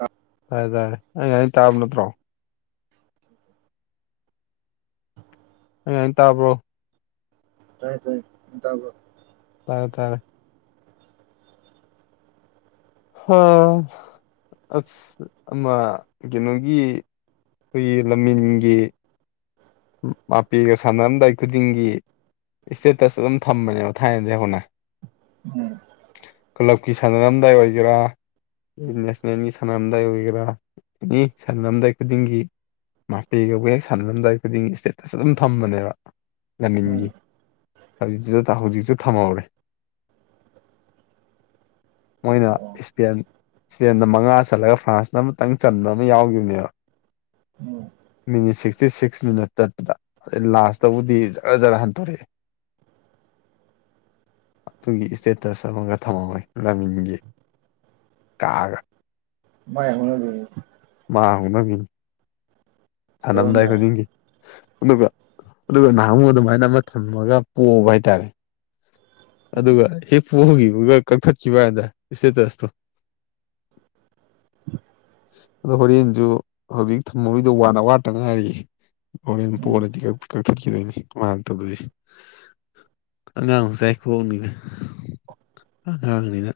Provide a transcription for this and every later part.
ꯑ ꯇꯥꯏ ꯇꯔꯦ ꯑꯩ ꯇꯥꯕꯅꯠꯇ꯭ꯔꯣ ꯑꯩ ꯍꯥꯏꯅ ꯇꯥꯕ꯭ꯔꯣ ꯇꯥꯏ ꯇꯥꯏꯌꯦ ꯇꯕ ꯇꯔꯦ ꯇꯔꯦ ꯑꯣ ꯑꯁ ꯑꯃ ꯀꯩꯅꯣꯒꯤ ꯑꯩꯈꯣꯏꯒꯤ ꯂꯝꯃꯤꯟꯒꯤ ꯃꯄꯦꯒ ꯁꯥꯟꯅꯔꯝꯗꯥꯏ ꯈꯨꯗꯤꯡꯒꯤ ꯏꯁꯇꯦꯇꯁ ꯑꯗꯨꯝ ꯊꯝꯕꯅꯦꯕ ꯊꯥꯏꯅꯗꯒꯤ ꯍꯧꯅ ꯎꯝ ꯀ꯭ꯂꯕꯀꯤ ꯁꯥꯟꯅꯔꯝꯗꯥꯏ ꯑꯣꯏꯒꯦꯔꯥ ꯅꯦꯁꯅꯦꯜꯒꯤ ꯁꯥꯟꯅꯔꯝꯗꯥꯏ ꯑꯣꯏꯒꯦꯔꯥ ꯑꯦꯅꯤ ꯁꯥꯟꯅꯔꯝꯗꯥꯏ ꯈꯨꯗꯤꯡꯒꯤ ꯃꯥꯄꯦꯒꯕꯨ ꯍꯦꯛ ꯁꯥꯟꯅꯔꯝꯗꯥꯏ ꯈꯨꯗꯤꯡꯒꯤ ꯏꯁꯇꯦꯇꯁ ꯑꯗꯨꯝ ꯊꯝꯕꯅꯦꯕ ꯔꯥꯅꯤꯡꯒꯤ ꯎꯝ ꯍꯧꯖꯤ ꯍꯧꯖꯤꯛꯁꯨ ꯊꯝꯍꯧꯔꯦ [inaudible] ꯃꯣꯏꯅ ꯑꯣ ꯏꯁꯄꯦꯟ ꯏꯁꯄꯦꯟꯗ ꯃꯉꯥ ꯆꯠꯂꯒ ꯐ꯭ꯔꯥꯟꯁꯅ ꯑꯃꯨꯇꯪ ꯆꯟꯕ ꯑꯃ ꯌꯥꯎꯈꯤꯕꯅꯦꯕ ꯎꯝ ꯃꯤꯅꯤ ꯁꯤꯛꯁꯇꯤ ꯁꯤꯛꯁ ꯁꯤꯛꯁ ꯃꯤꯅꯠ ꯆꯠꯄꯗ ꯑꯗꯩ ꯂꯥꯁꯇꯕꯨꯗꯤ ꯖꯔꯥ ꯖꯔ ꯍꯟꯇꯣꯔꯛꯑꯦ ꯑꯗꯨꯒꯤ ꯏꯁꯇꯦꯇꯁ ꯑꯃꯒ ꯊꯝꯃꯝꯃꯣꯏ ꯂꯃꯤꯟꯒꯤ ꯀꯥꯒ ꯃꯥꯏ ꯍꯧꯅꯕꯤꯅꯤ ꯃꯥ ꯍꯧꯅꯕꯤ ꯐꯜꯂꯝꯗꯥꯏ ꯇꯧꯔꯝꯗꯥꯏ ꯈꯨꯗꯤꯡꯒꯤ ꯑꯗꯨꯒ ꯑꯗꯨꯒ ꯅꯍꯥꯟꯃꯨꯛ ꯑꯗꯨꯃꯥꯏꯅ ꯑꯃ ꯊꯝꯃꯒ ꯄꯣꯕ ꯍꯥꯏꯇꯥꯔꯦ ꯑꯗꯨꯒ ꯍꯤꯞꯄꯈꯤꯕꯒ ꯀꯛꯊꯠꯈꯤꯕ ꯍꯥꯏꯅ ꯏꯁꯇꯦꯇꯁꯇꯣ [inaudible] ꯑꯗꯣ ꯍꯣꯔꯦꯟꯁꯨ ꯍꯧꯖꯤꯛ ꯊꯝꯃꯣꯏꯗꯣ ꯋꯥꯅ ꯑ ꯋꯥꯠꯇ ꯉꯥꯏꯔꯤꯌꯦ ꯍꯣꯔ ꯎꯝ ꯄꯣꯔꯗꯤ ꯀꯛꯊꯈꯤꯗꯣꯏꯅꯤ ꯃꯇꯧꯗꯣꯏꯕꯁꯤ ꯑꯉꯥꯡ ꯆꯥꯏꯈꯣꯡꯅꯤꯅ ꯑꯉꯥꯡꯅꯤꯅ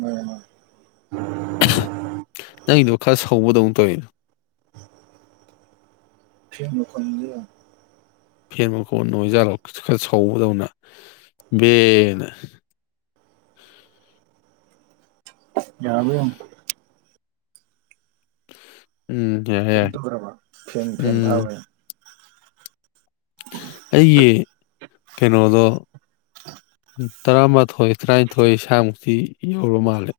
ꯃꯔꯩꯃ ꯅꯪꯒꯤꯗꯣ ꯈꯔ ꯁꯧꯕꯗꯧꯅ ꯇꯧꯋꯤꯅꯣ ꯐꯦꯟ ꯃꯈꯣꯟꯅꯤꯕ ꯐꯦꯟ ꯃꯈꯣꯟ ꯑꯣꯏꯖꯥꯠꯂꯣ ꯈ ꯁꯥꯎꯕꯗꯧꯅ ꯌꯥꯕ ꯎꯝ ꯀꯩꯝ ꯍꯦ ꯇꯧꯗ꯭ꯔꯕ ꯐꯦꯟ ꯐꯦꯟ ꯎꯝ ꯊꯥꯕꯩ ꯑꯩꯒꯤ ꯀꯩꯅꯣꯗꯣ ꯎ ꯇꯔꯥꯃꯥꯊꯣꯏ ꯇꯔꯥꯅꯤꯊꯣꯏ ꯏꯁꯥꯃꯨꯛꯇꯤ ꯌꯧꯔꯕ ꯃꯥꯜꯂꯦ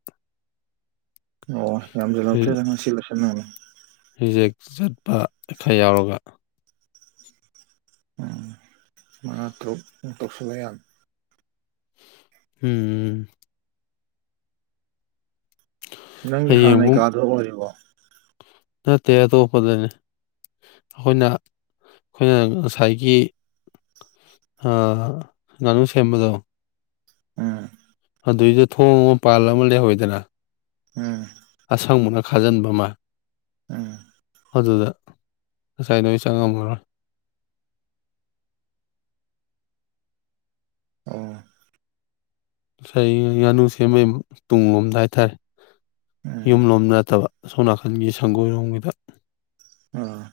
ꯑꯣ ꯌꯥꯝꯖ ꯂꯥꯎꯊꯔꯦ ꯔꯤ ꯉ ꯁꯤꯜꯂꯁꯔꯅꯪꯅ ꯔꯤꯖꯦꯛ ꯆꯠꯄ ꯈꯔ ꯌꯥꯎꯔꯒ ꯎꯝ ꯃꯥꯠꯇ꯭ꯔꯣ ꯃꯇꯣꯛꯁꯂ ꯌꯥꯝ ꯎꯝ ꯅꯪꯒꯤ ꯍꯥꯟꯅꯩ ꯍꯌꯦꯡꯕꯨꯛ ꯀꯥꯗꯣ ꯑꯣꯏꯔꯤꯕꯣ ꯅꯇꯦ ꯑꯇꯣꯄꯗꯅꯦ ꯑꯩꯈꯣꯏꯅ ꯑꯩꯈꯣꯏꯅ ꯉꯁꯥꯏꯒꯤ ꯉꯥꯅꯨ ꯁꯦꯝꯕꯗꯣ ꯎꯝ ꯑꯗꯨꯏꯗ ꯊꯣꯡ ꯑꯃ ꯄꯥꯜ ꯑꯃ ꯂꯩꯍꯧꯋꯤꯗꯅ ꯎꯝ ꯑꯁꯪꯕꯅ ꯈꯥꯖꯟꯕ ꯃꯥ ꯎꯝ ꯑꯗꯨꯗ ꯉꯁꯥꯏ ꯅꯣꯏ ꯆꯪꯉꯝꯃꯔꯣꯏ ꯑꯣ ꯉꯁꯥꯏ ꯉꯥꯅꯨ ꯁꯦꯝꯕꯩ ꯇꯨꯡꯂꯣꯝꯗ ꯍꯥꯏꯇꯥꯔꯦ ꯎꯝ ꯌꯨꯝꯂꯣꯝꯗ ꯅꯠꯇꯕ ꯁꯣꯅꯥꯀꯟꯒꯤ ꯁꯪꯒꯣꯏꯔꯣꯝꯒꯤꯗ ꯑꯣ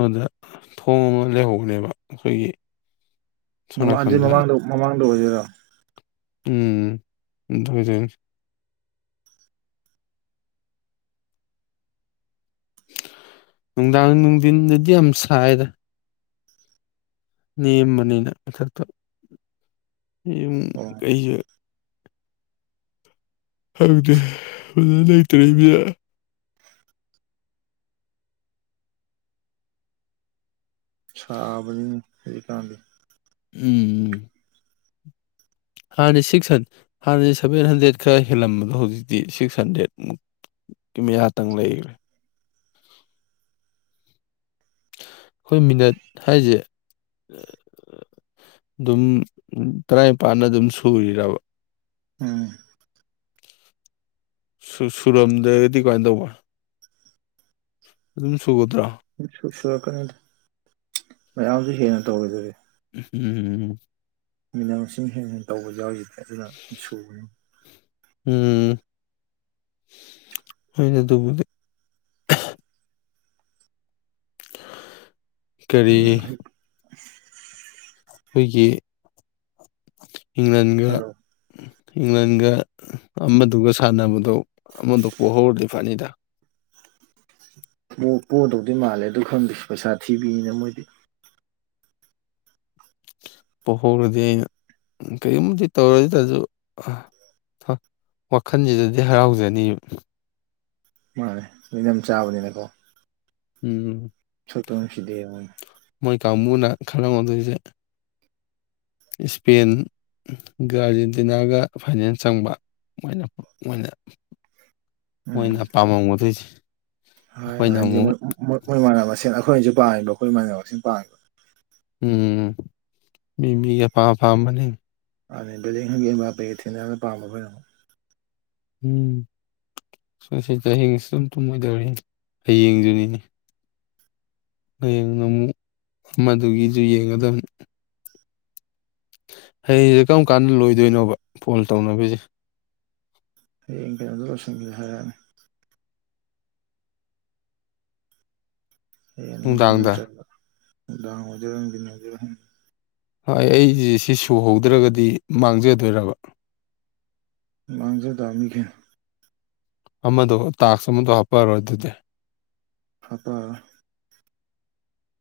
ꯑꯗꯨꯗ ꯊꯣꯡꯉ ꯂꯩꯍꯧꯕꯅꯦꯕ ꯑꯩꯈꯣꯏꯒꯤ ꯁꯣꯝ ꯃꯃꯥꯡꯁꯤ ꯅꯥꯀꯟꯗ ꯃꯃꯥꯡꯗ ꯃꯃꯥꯡꯗ ꯑꯣꯏꯒꯣꯏꯔꯥ ꯎꯝ ꯑꯗꯨꯖ ꯅꯨꯡꯗꯥꯡ ꯅꯨꯡꯊꯤꯟꯗꯗꯤ ꯌꯥꯝ ꯁꯥꯏꯔ ꯅꯦꯝꯕꯅꯤꯅ ꯃꯊꯛꯇ ꯌꯨꯝ ꯑꯣ ꯀꯩꯁꯨꯦ ꯍꯧꯪꯗꯦ ꯐꯖꯅ ꯂꯩꯇ꯭ꯔꯦ ꯏꯕ ꯆꯥꯕꯅꯤ ꯁ꯭ꯔꯤ ꯀꯀꯥꯟꯗꯤ ꯎꯝ ꯍꯥꯟꯅ ꯁꯤꯛꯁ ꯍꯥꯟꯅꯗꯤ ꯁꯚꯦꯟ ꯍꯟꯗ꯭ꯔꯦꯠ ꯈꯔ ꯍꯦꯜꯂꯝꯕꯗꯣ ꯍꯧꯖꯤꯛꯇꯤ ꯁꯤꯛꯁ ꯍꯟꯗ꯭ꯔꯦꯠꯨꯛ ꯀꯃꯤꯍꯥꯛꯇꯪ ꯂꯩꯈ꯭ꯔꯦ ꯑꯩꯈꯣꯏ ꯃꯤꯅꯠ ꯍꯥꯏꯁꯦ ꯑꯗꯨꯝ ꯇꯔꯥꯅꯤꯄꯥꯥꯟꯅ ꯑꯗꯨꯝ ꯁꯨꯔꯕ ꯎꯝ ꯁꯨꯔꯝꯗ꯭ꯔꯒꯗꯤ ꯀꯃꯥꯏꯅ ꯇꯧꯕ ꯑꯗꯨꯝ ꯁꯨꯒꯗ꯭ꯔꯣ ꯁꯨ ꯁꯨꯔꯛꯀꯅꯤꯗ ꯃꯌꯥꯝꯁꯨ ꯍꯦꯟꯅ ꯇꯧꯔꯗꯔꯤ ꯎꯝ ꯃꯤꯅꯥ ꯃꯁꯤꯡ ꯍꯦ ꯍꯟꯅ ꯇꯧꯕ ꯌꯥꯎꯈꯤꯗꯦ ꯑꯗꯨꯅ ꯁꯨꯕꯅꯤ ꯎꯝ ꯍꯅ ꯑꯗꯨꯕꯨ ꯀꯔꯤ ꯍ ꯑꯩꯈꯣꯏꯒꯤ ꯏꯪꯂꯦꯟꯒ ꯍꯥꯏꯔꯣ ꯏꯪꯂꯦꯟꯒ ꯑꯃꯗꯨꯒ ꯁꯥꯟꯅꯕꯗꯣ ꯑꯃꯗ ꯄꯣꯛꯍꯧꯔꯗꯤ ꯐꯅꯤꯗ ꯃꯨꯛ ꯄꯣꯟꯗꯧꯗꯤ ꯃꯥꯜꯂꯦ ꯑꯗꯨ ꯈꯪꯗ꯭ꯦꯁꯤ ꯄꯩꯁꯥ ꯊꯤꯕꯤꯅ ꯃꯣꯏꯗꯤ ꯄꯣꯛꯍꯧꯔꯗꯤ ꯑꯩꯅ ꯀꯔꯤꯒꯨꯝꯕꯗꯤ ꯇꯧꯔꯗꯁꯨ ꯋꯥꯈꯜꯁꯤꯗꯗꯤ ꯍꯔꯥꯎꯖꯅꯤ ꯃꯥꯅꯦ ꯃꯤꯅꯝ ꯆꯥꯕꯅꯤꯅꯀꯣ ꯎꯝ ꯁꯛꯇꯥ ꯃꯅꯨꯡꯁꯤꯗꯦ ꯃꯣꯏ ꯀꯥꯡꯕꯨꯅ ꯈꯪꯔꯝꯒꯗꯣꯏꯁꯦ ꯏꯁꯄꯦꯟ ꯑꯥꯔꯖꯦꯟꯇꯤꯅꯥꯒ ꯐꯥꯏꯅꯦꯜ ꯆꯪꯕ ꯃꯣꯏꯅ ꯃꯣꯏꯅ ꯎ ꯃꯣꯏꯅ ꯑꯄꯥꯝꯝꯕꯝꯒꯗꯣꯏꯁꯦ ꯍꯣꯏꯣꯏꯗꯤ ꯃꯣꯏꯣꯏ ꯃꯣꯏ ꯃꯥꯟꯅꯕ ꯃꯁꯦꯟ ꯑꯩꯈꯣꯏꯅꯖꯤꯁꯨ ꯄꯥꯝꯃꯤꯕ ꯑꯩꯈꯣꯏ ꯏꯃꯥꯟꯅꯕ ꯃꯁꯤꯡꯦꯟ ꯄꯥꯡꯝꯕ ꯎꯝ ꯃꯤ ꯃꯤꯒꯤ ꯑꯄꯥ ꯑꯄꯥꯝꯕꯅꯤ ꯑꯅꯤ ꯗꯂꯤꯡ ꯍꯪꯕꯤꯕꯥ ꯄꯄꯩ ꯊꯅ ꯌꯥꯝꯅ ꯄꯥꯝꯕ ꯑꯩꯈꯣꯏꯅꯣ ꯎꯝ ꯁꯣꯏꯁꯦ ꯆꯌꯦꯦꯡꯁꯤ ꯑꯗꯨꯝ ꯊꯨꯝꯃꯣꯏꯗꯧꯔꯤ ꯍꯌꯦꯡꯗꯨꯅꯤ ꯍꯌꯦꯡꯅ ꯑꯃꯨꯛ ꯃꯗꯨꯒꯤꯁꯨ ꯌꯦꯡꯒꯗꯕ ꯍꯌꯦꯡꯁꯦ ꯀꯔꯝ ꯀꯥꯟꯗ ꯂꯣꯏꯗꯣꯏꯅꯣꯕ ꯐꯣꯟ ꯇꯧꯅꯕꯤꯁꯦ ꯍꯌꯦꯡ ꯀꯩꯅꯣꯝꯇ ꯂꯣꯏꯁꯤꯟꯒꯦ ꯍꯥꯏꯔꯛꯑꯅꯤ ꯍꯌꯦ ꯅꯨꯡꯁꯤ ꯅꯨꯡꯗꯥꯡꯗ ꯅꯠꯇ꯭ꯔꯒ ꯅꯨꯡꯗꯥꯡ ꯑꯣꯏꯗꯥ ꯅꯨꯡꯖꯤ ꯑꯣꯏꯗꯔ ꯍꯣꯏ ꯑꯩꯁꯦ ꯁꯤ ꯁꯨꯍꯧꯗ꯭ꯔꯒꯗꯤ ꯃꯥꯡꯖꯗꯣꯏꯔꯕ ꯃꯥꯡꯁꯨꯦ ꯇꯥꯃꯤꯈꯦ ꯑꯃꯗꯣ ꯇꯥꯛꯁ ꯑꯃꯗꯣ ꯍꯥꯞꯄꯛꯑꯔꯣꯏ ꯑꯗꯨꯗꯤ ꯍꯥꯇꯥ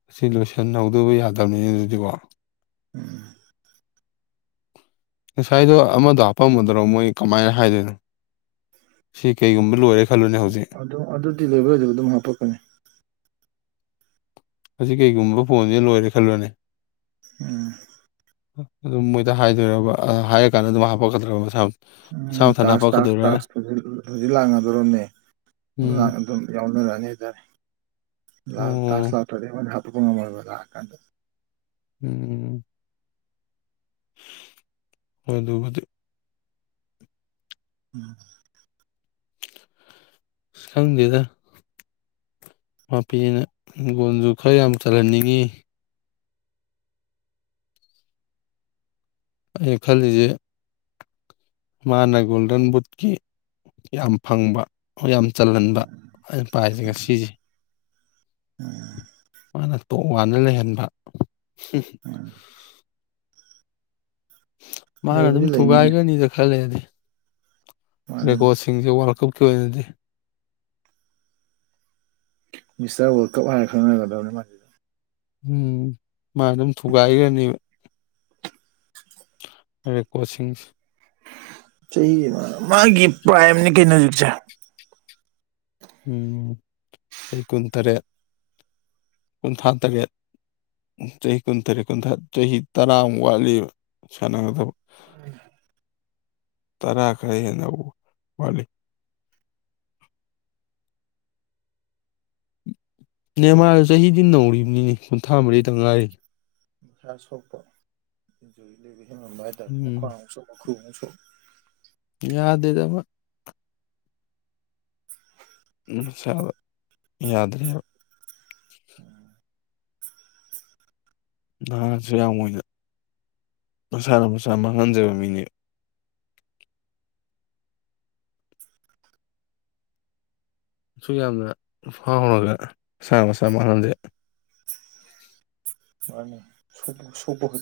ꯑꯁꯤ ꯂꯣꯏꯁꯤꯟꯍꯧꯗꯕ ꯌꯥꯗꯕꯅꯤꯅ ꯑꯗꯨꯗꯤꯀꯣ ꯎꯝ ꯉꯁꯥꯏꯗꯣ ꯑꯃꯗꯣ ꯍꯥꯄꯝꯃꯗꯔꯣ ꯃꯣꯏ ꯀꯃꯥꯏꯅ ꯍꯥꯏꯗꯣꯏꯅꯣ ꯁꯤ ꯀꯩꯒꯨꯝꯕ ꯂꯣꯏꯔꯦ ꯈꯜꯂꯣꯅꯦ ꯍꯧꯖꯤꯛ ꯑꯗꯨ ꯑꯗꯨꯗꯤ ꯂꯦꯕꯔꯗꯨ ꯑꯗꯨꯝ ꯍꯥꯞꯄꯛꯀꯅꯤ ꯑꯁꯤ ꯀꯩꯒꯨꯝꯕ ꯐꯣꯟꯁꯤꯦꯅ ꯂꯣꯏꯔꯦ ꯈꯜꯂꯣꯅꯦ ꯎꯝ ꯑꯗꯨꯝ ꯃꯣꯏꯗ ꯍꯥꯏꯗꯣꯏꯔꯕ ꯍꯥꯏꯔꯀꯥꯟꯗ ꯑꯗꯨꯝ ꯍꯥꯄꯛꯀꯗ꯭ꯔꯕ ꯃꯁꯥ ꯃꯁꯥ ꯎꯝ ꯃꯊꯟꯇ ꯇꯁ ꯍꯥꯄꯛꯀꯗꯣꯏꯔꯥ ꯇꯥꯁ ꯇꯥꯁꯖꯤ ꯂꯥ ꯑꯗꯣꯔꯅꯦ꯫ ꯎꯝ ꯑꯗꯨꯝ ꯌꯥꯎꯅꯔꯅꯤ ꯍꯥꯏꯇꯥꯔꯦ ꯇꯥꯁ ꯑꯣ ꯂ ꯇꯗ ꯍ ꯍꯥꯞꯀꯅꯕꯒ ꯍꯥꯀ ꯎꯝ ꯍ ꯑꯗꯨꯒꯗꯤ ꯎꯝ ꯈꯪꯗꯦꯗ ꯃꯄꯤꯅ ꯍꯤꯡꯒꯣꯟꯁꯨ ꯈꯔ ꯌꯥꯝ ꯆꯜꯍꯟꯅꯤꯡꯉꯤ꯫ ꯑꯩ ꯈꯜꯂꯤꯁꯦ꯫ ꯃꯥꯅ ꯒꯣꯜꯗꯟ ꯕꯨꯠꯀꯤ ꯌꯥꯝ ꯐꯪꯕ ꯌꯥꯝ ꯆꯜꯍꯟꯕ ꯑꯩꯅ ꯄꯥꯏꯁꯦꯒ ꯁꯤꯁꯦ꯫ ꯑꯣ ꯃꯥꯅ ꯇꯣꯉꯥꯟꯅ ꯂꯩꯍꯟꯕ ꯁꯤ ꯎꯝ ꯃꯥꯅ ꯂꯩꯕꯨꯗꯤ ꯑꯗꯨꯝ ꯂꯩꯅꯤꯅꯦ ꯊꯨꯒꯥꯏꯒꯅꯤꯗ ꯈꯜꯂꯦꯗꯤ ꯃꯥꯅꯤꯅꯦ ꯔꯦꯀꯣꯁ ꯁꯤꯡꯁꯦ ꯋꯥꯔꯜꯀꯞꯀꯤ ꯑꯣꯏꯅꯗꯤ ꯃꯤꯁꯇꯔ ꯔꯜ ꯀꯞ ꯍꯥꯏꯔ ꯈꯪꯅꯒꯗꯧꯅꯤ ꯃꯥꯗꯤ꯫ ꯎꯝ ꯃꯥ ꯑꯗꯨꯝ ꯊꯨꯒꯥꯏꯈ꯭ꯔꯅꯦꯕ ꯔ ꯀꯣꯆꯤꯡꯁꯁꯦ꯫ ꯆꯍꯤ ꯑꯃ ꯃꯥꯒꯤ ꯄ꯭ꯔꯥꯏꯝꯅꯤ ꯀꯩꯅꯣ ꯍꯧꯖꯤꯛꯁꯦ꯫ ꯎ ꯆꯍꯤ ꯀꯨꯟꯇꯔꯦꯠ ꯀꯨꯟꯊ꯭ꯔꯥ ꯇꯔꯦꯠ ꯆꯍꯤ ꯀꯨꯟ ꯇꯔꯦꯠ ꯀꯨꯟꯊ꯭ꯔꯥ ꯆꯍꯤ ꯇꯔꯥꯃꯨꯛ ꯋꯥꯠꯂꯤꯕ ꯁꯥꯟꯅꯒꯗꯕ [inaudible] ꯇꯔꯥ ꯈꯔ ꯍꯦꯟꯅ ꯋꯥꯠꯂꯤ ꯫ ꯅꯦ ꯃꯥꯗ ꯆꯍꯤꯗꯤ ꯅꯧꯔꯤꯕꯅꯤ ꯀꯨꯟꯊ꯭ꯔꯥ ꯃꯔꯤꯗ ꯉꯥꯏꯔꯤ꯫ ꯃꯁꯥ ꯁꯣꯛꯄ ꯏꯟꯖꯨꯔꯤ ꯂꯩꯕ ꯍꯦꯟꯃꯟꯕ ꯍꯥꯏꯇꯥꯔꯦ ꯃꯈꯋꯥ ꯎꯝ ꯑꯃꯨꯛꯁꯨ ꯃꯈ꯭ꯔꯨ ꯑꯃꯨꯛ ꯁꯣꯛ ꯌꯥꯗꯦꯗ ꯅꯨꯡꯁꯥꯗ ꯌꯥꯗ꯭ꯔꯦꯕ [inaudible] ꯅꯍꯥꯁꯨ ꯌꯥꯝꯅ ꯃꯁꯥꯅ ꯃꯁꯥ ꯃꯥꯡꯍꯟꯖꯕ ꯃꯤꯅꯦ꯫ ꯁꯨꯛ ꯌꯥꯝꯅ ꯐꯥꯎꯔꯒ ꯁꯥ ꯃꯁꯥ ꯃꯥꯡꯍꯟꯗꯦ ꯃꯥꯅꯦ ꯁ ꯁꯣꯄ ꯈ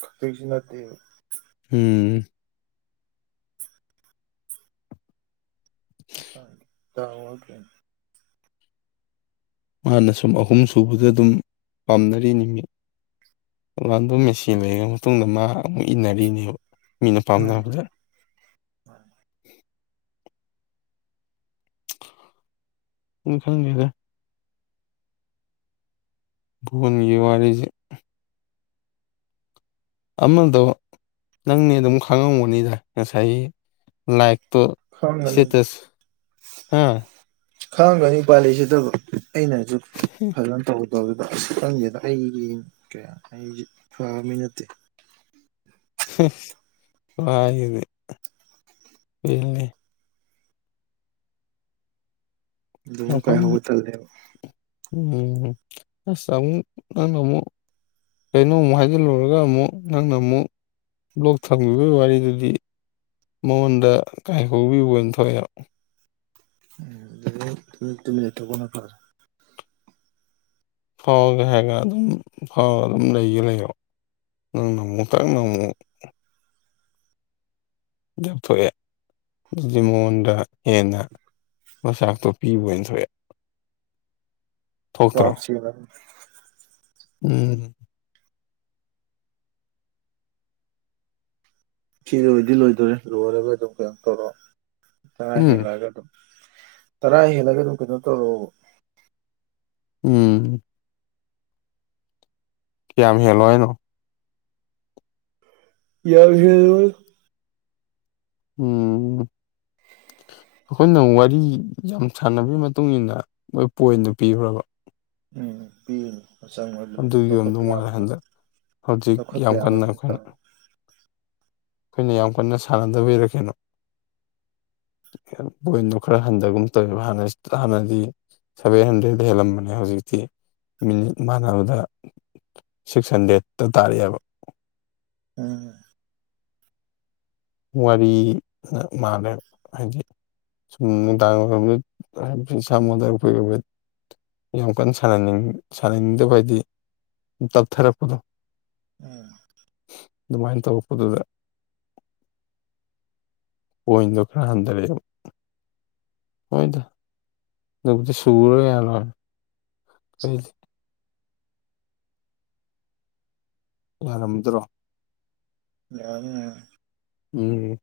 ꯈꯠꯇꯩꯁꯤ ꯅꯠꯇꯦꯕ ꯎꯝ [inaudible] [unintelligible] ꯃꯥꯅ ꯁꯨꯝ ꯑꯍꯨꯝ ꯁꯨꯕꯗ ꯑꯗꯨꯝ ꯄꯥꯝꯅꯔꯤ ꯅꯨꯃꯤꯠ ꯥꯟꯗ ꯃꯦꯆꯤꯟ ꯂꯩꯔꯕ ꯃꯇꯨꯡꯗ ꯃꯥ ꯑꯃꯨꯛ ꯏꯟꯅꯔꯤꯅꯦꯕ ꯃꯤꯅ ꯃꯥꯅꯤ ꯄꯥꯝꯅꯔꯕꯗ [inaudible] ꯏ ꯈꯜꯅꯤꯗ ꯐꯣꯟꯒꯤꯋꯔꯤꯁꯦ꯫ ꯑꯃꯗꯣ ꯅꯪꯅꯦ ꯑꯗꯨꯝ ꯈꯪꯉꯕꯅꯤꯗ ꯉꯁꯥꯏ ꯂꯥꯏꯛ ꯈꯥꯡꯒꯅꯤꯅ ꯍꯥ ꯈꯥꯡꯒꯅꯤ ꯄꯥꯜꯂꯤꯁꯤꯗꯕ ꯑꯩꯅꯁꯨ ꯐꯖꯅ ꯇꯧ ꯗ ꯈꯪꯁꯤꯦꯗ ꯑꯩꯒꯤ ꯀꯌꯥ ꯑꯩꯁꯦ ꯐꯕꯃꯤ ꯅꯠꯇꯦ ꯀꯩꯅꯣꯅꯦ ꯑꯗꯨꯃ ꯀꯩ ꯃꯐꯝ ꯍꯧꯕ ꯆꯜꯗꯦꯕ ꯎꯝ ꯑꯁ ꯑꯃꯝ ꯅꯪꯅꯃꯨꯛ ꯀꯩꯅꯣꯃꯨꯛ ꯍꯥꯏꯖꯤꯜꯂꯨꯔꯒ ꯑꯃꯨꯛ ꯅꯪꯅ ꯑꯃꯨꯛ ꯕ꯭ꯂꯣꯛ ꯊꯝꯈꯤꯕꯒꯤ ꯋꯥꯔꯤꯗꯨꯗꯤ ꯃꯉꯣꯟꯗ ꯀꯥꯏ ꯍꯧꯕꯤꯕ ꯑꯣꯏꯅ ꯊꯣꯛꯑꯦ ꯎꯣ ꯇꯃꯤ ꯂꯩꯇ ꯀꯣ ꯅꯀꯣꯔ ꯐꯥꯎꯒꯦ ꯍꯥꯏꯔꯒ ꯑꯗꯨꯝ ꯐꯥꯎꯔꯒ ꯑꯗꯨꯝ ꯂꯩꯒꯦ ꯂꯩꯔꯣ ꯅꯪꯅ ꯑꯃꯨꯛꯛꯇꯪꯅ ꯑꯃꯨꯛ ꯗꯧꯊꯣꯛꯑꯦ ꯑꯗꯨꯗꯤ ꯃꯉꯣꯟꯗ ꯍꯦꯟꯅ ꯃꯆꯥꯛꯇꯣ ꯄꯤꯕ ꯑꯣꯏꯅ ꯊꯣꯛꯑꯦ ꯊꯣꯛꯇ꯭ꯔꯣ ꯇꯞ ꯌꯥꯏꯂꯅꯤ ꯎꯝ ꯏꯆꯦ ꯂꯣꯏꯗꯤ ꯂꯣꯏꯗꯣꯏꯣꯔꯦ ꯂꯣꯏꯔꯒ ꯑꯗꯨꯝ ꯀꯩꯅꯣ ꯇꯧꯔꯣ ꯆꯔꯥ ꯎꯝ ꯍꯦꯜꯂꯛꯑꯒ ꯑꯗꯨꯝ ꯇꯔꯥ ꯍꯦꯜꯂꯒꯦ ꯑꯗꯨꯝ ꯀꯩꯅꯣ ꯇꯧ ꯎꯝ ꯀꯌꯥ ꯑꯃ ꯍꯦꯜꯂꯣꯏꯅꯣ [unintelligible] ꯎꯝ ꯑꯩꯈꯣꯏꯅ ꯋꯥꯔꯤ ꯌꯥꯝ ꯁꯥꯟꯅꯕꯒꯤ ꯃꯇꯨꯡ ꯏꯟꯅ ꯃꯣꯏ ꯄꯣꯏꯟꯗꯨꯣ ꯄꯤꯈ꯭ꯔꯕ ꯎꯝ ꯄꯤꯕꯅꯤ ꯃꯆꯪ ꯑꯣꯏꯕꯗꯨ ꯑꯗꯨꯒꯤ ꯂꯧꯈꯠꯄ ꯑꯣꯏꯔꯝꯗꯧ ꯃꯥꯜꯂꯦ ꯌꯥꯕꯁꯨ ꯍꯟꯗꯛ ꯍꯧꯖꯤꯛ ꯂꯧꯈꯠꯄ ꯌꯥꯝ ꯀꯟꯅ ꯌꯥꯕꯁꯨ ꯑꯩꯈꯣꯏꯅ ꯇꯪ ꯑꯩꯈꯣꯏꯅ ꯌꯥꯝ ꯀꯟꯅ ꯁꯥꯟꯅꯗꯕꯕꯤꯔꯛ ꯀꯅꯣ ꯕꯣꯏꯟꯗꯣ ꯈꯔ ꯍꯟꯊꯒꯨꯝ ꯇꯧꯋꯦꯕꯅ ꯍꯥꯟꯅꯗꯤ ꯁꯚꯦꯟ ꯍꯟꯗ꯭ꯔꯦꯗ ꯍꯦꯜꯂꯝꯕꯅꯦ ꯍꯧꯖꯤꯛꯇꯤ ꯃꯤꯅꯤꯠ ꯃꯥꯟꯅꯕꯗ ꯁꯤꯛꯁ ꯍꯟꯗ꯭ꯔꯦꯗꯠꯇ ꯇꯥꯔꯛꯑꯦꯕ ꯎꯝ ꯋꯥꯔꯤ ꯃꯥꯂꯦ ꯍꯥꯏꯗꯤ ꯁꯨꯝ ꯄꯁꯥ ꯃꯗꯔ ꯄꯔꯦ ꯌꯥꯝ ꯀꯟꯅ ꯁꯅꯅꯤꯡ ꯁꯥꯟꯅꯅꯤꯡꯗꯕ ꯍꯥꯏꯗꯤ ꯇꯞꯊꯔꯛꯄꯗꯣ ꯎꯝ ꯑꯗꯨꯃꯥꯏꯟ ꯇꯧꯔꯛꯄꯗꯨꯗ ꯄꯣꯏꯟꯗꯣ ꯈꯔ ꯍꯟꯊꯔꯛꯑꯦꯕ ꯑꯣꯏꯗ ꯑꯗꯨꯕꯨꯗꯤ ꯁꯨꯔ ꯌꯥꯜꯣꯏ [unintelligible] ꯌꯥꯔꯝꯗ꯭ꯔꯣ ꯌꯥꯅꯤ ꯎꯝ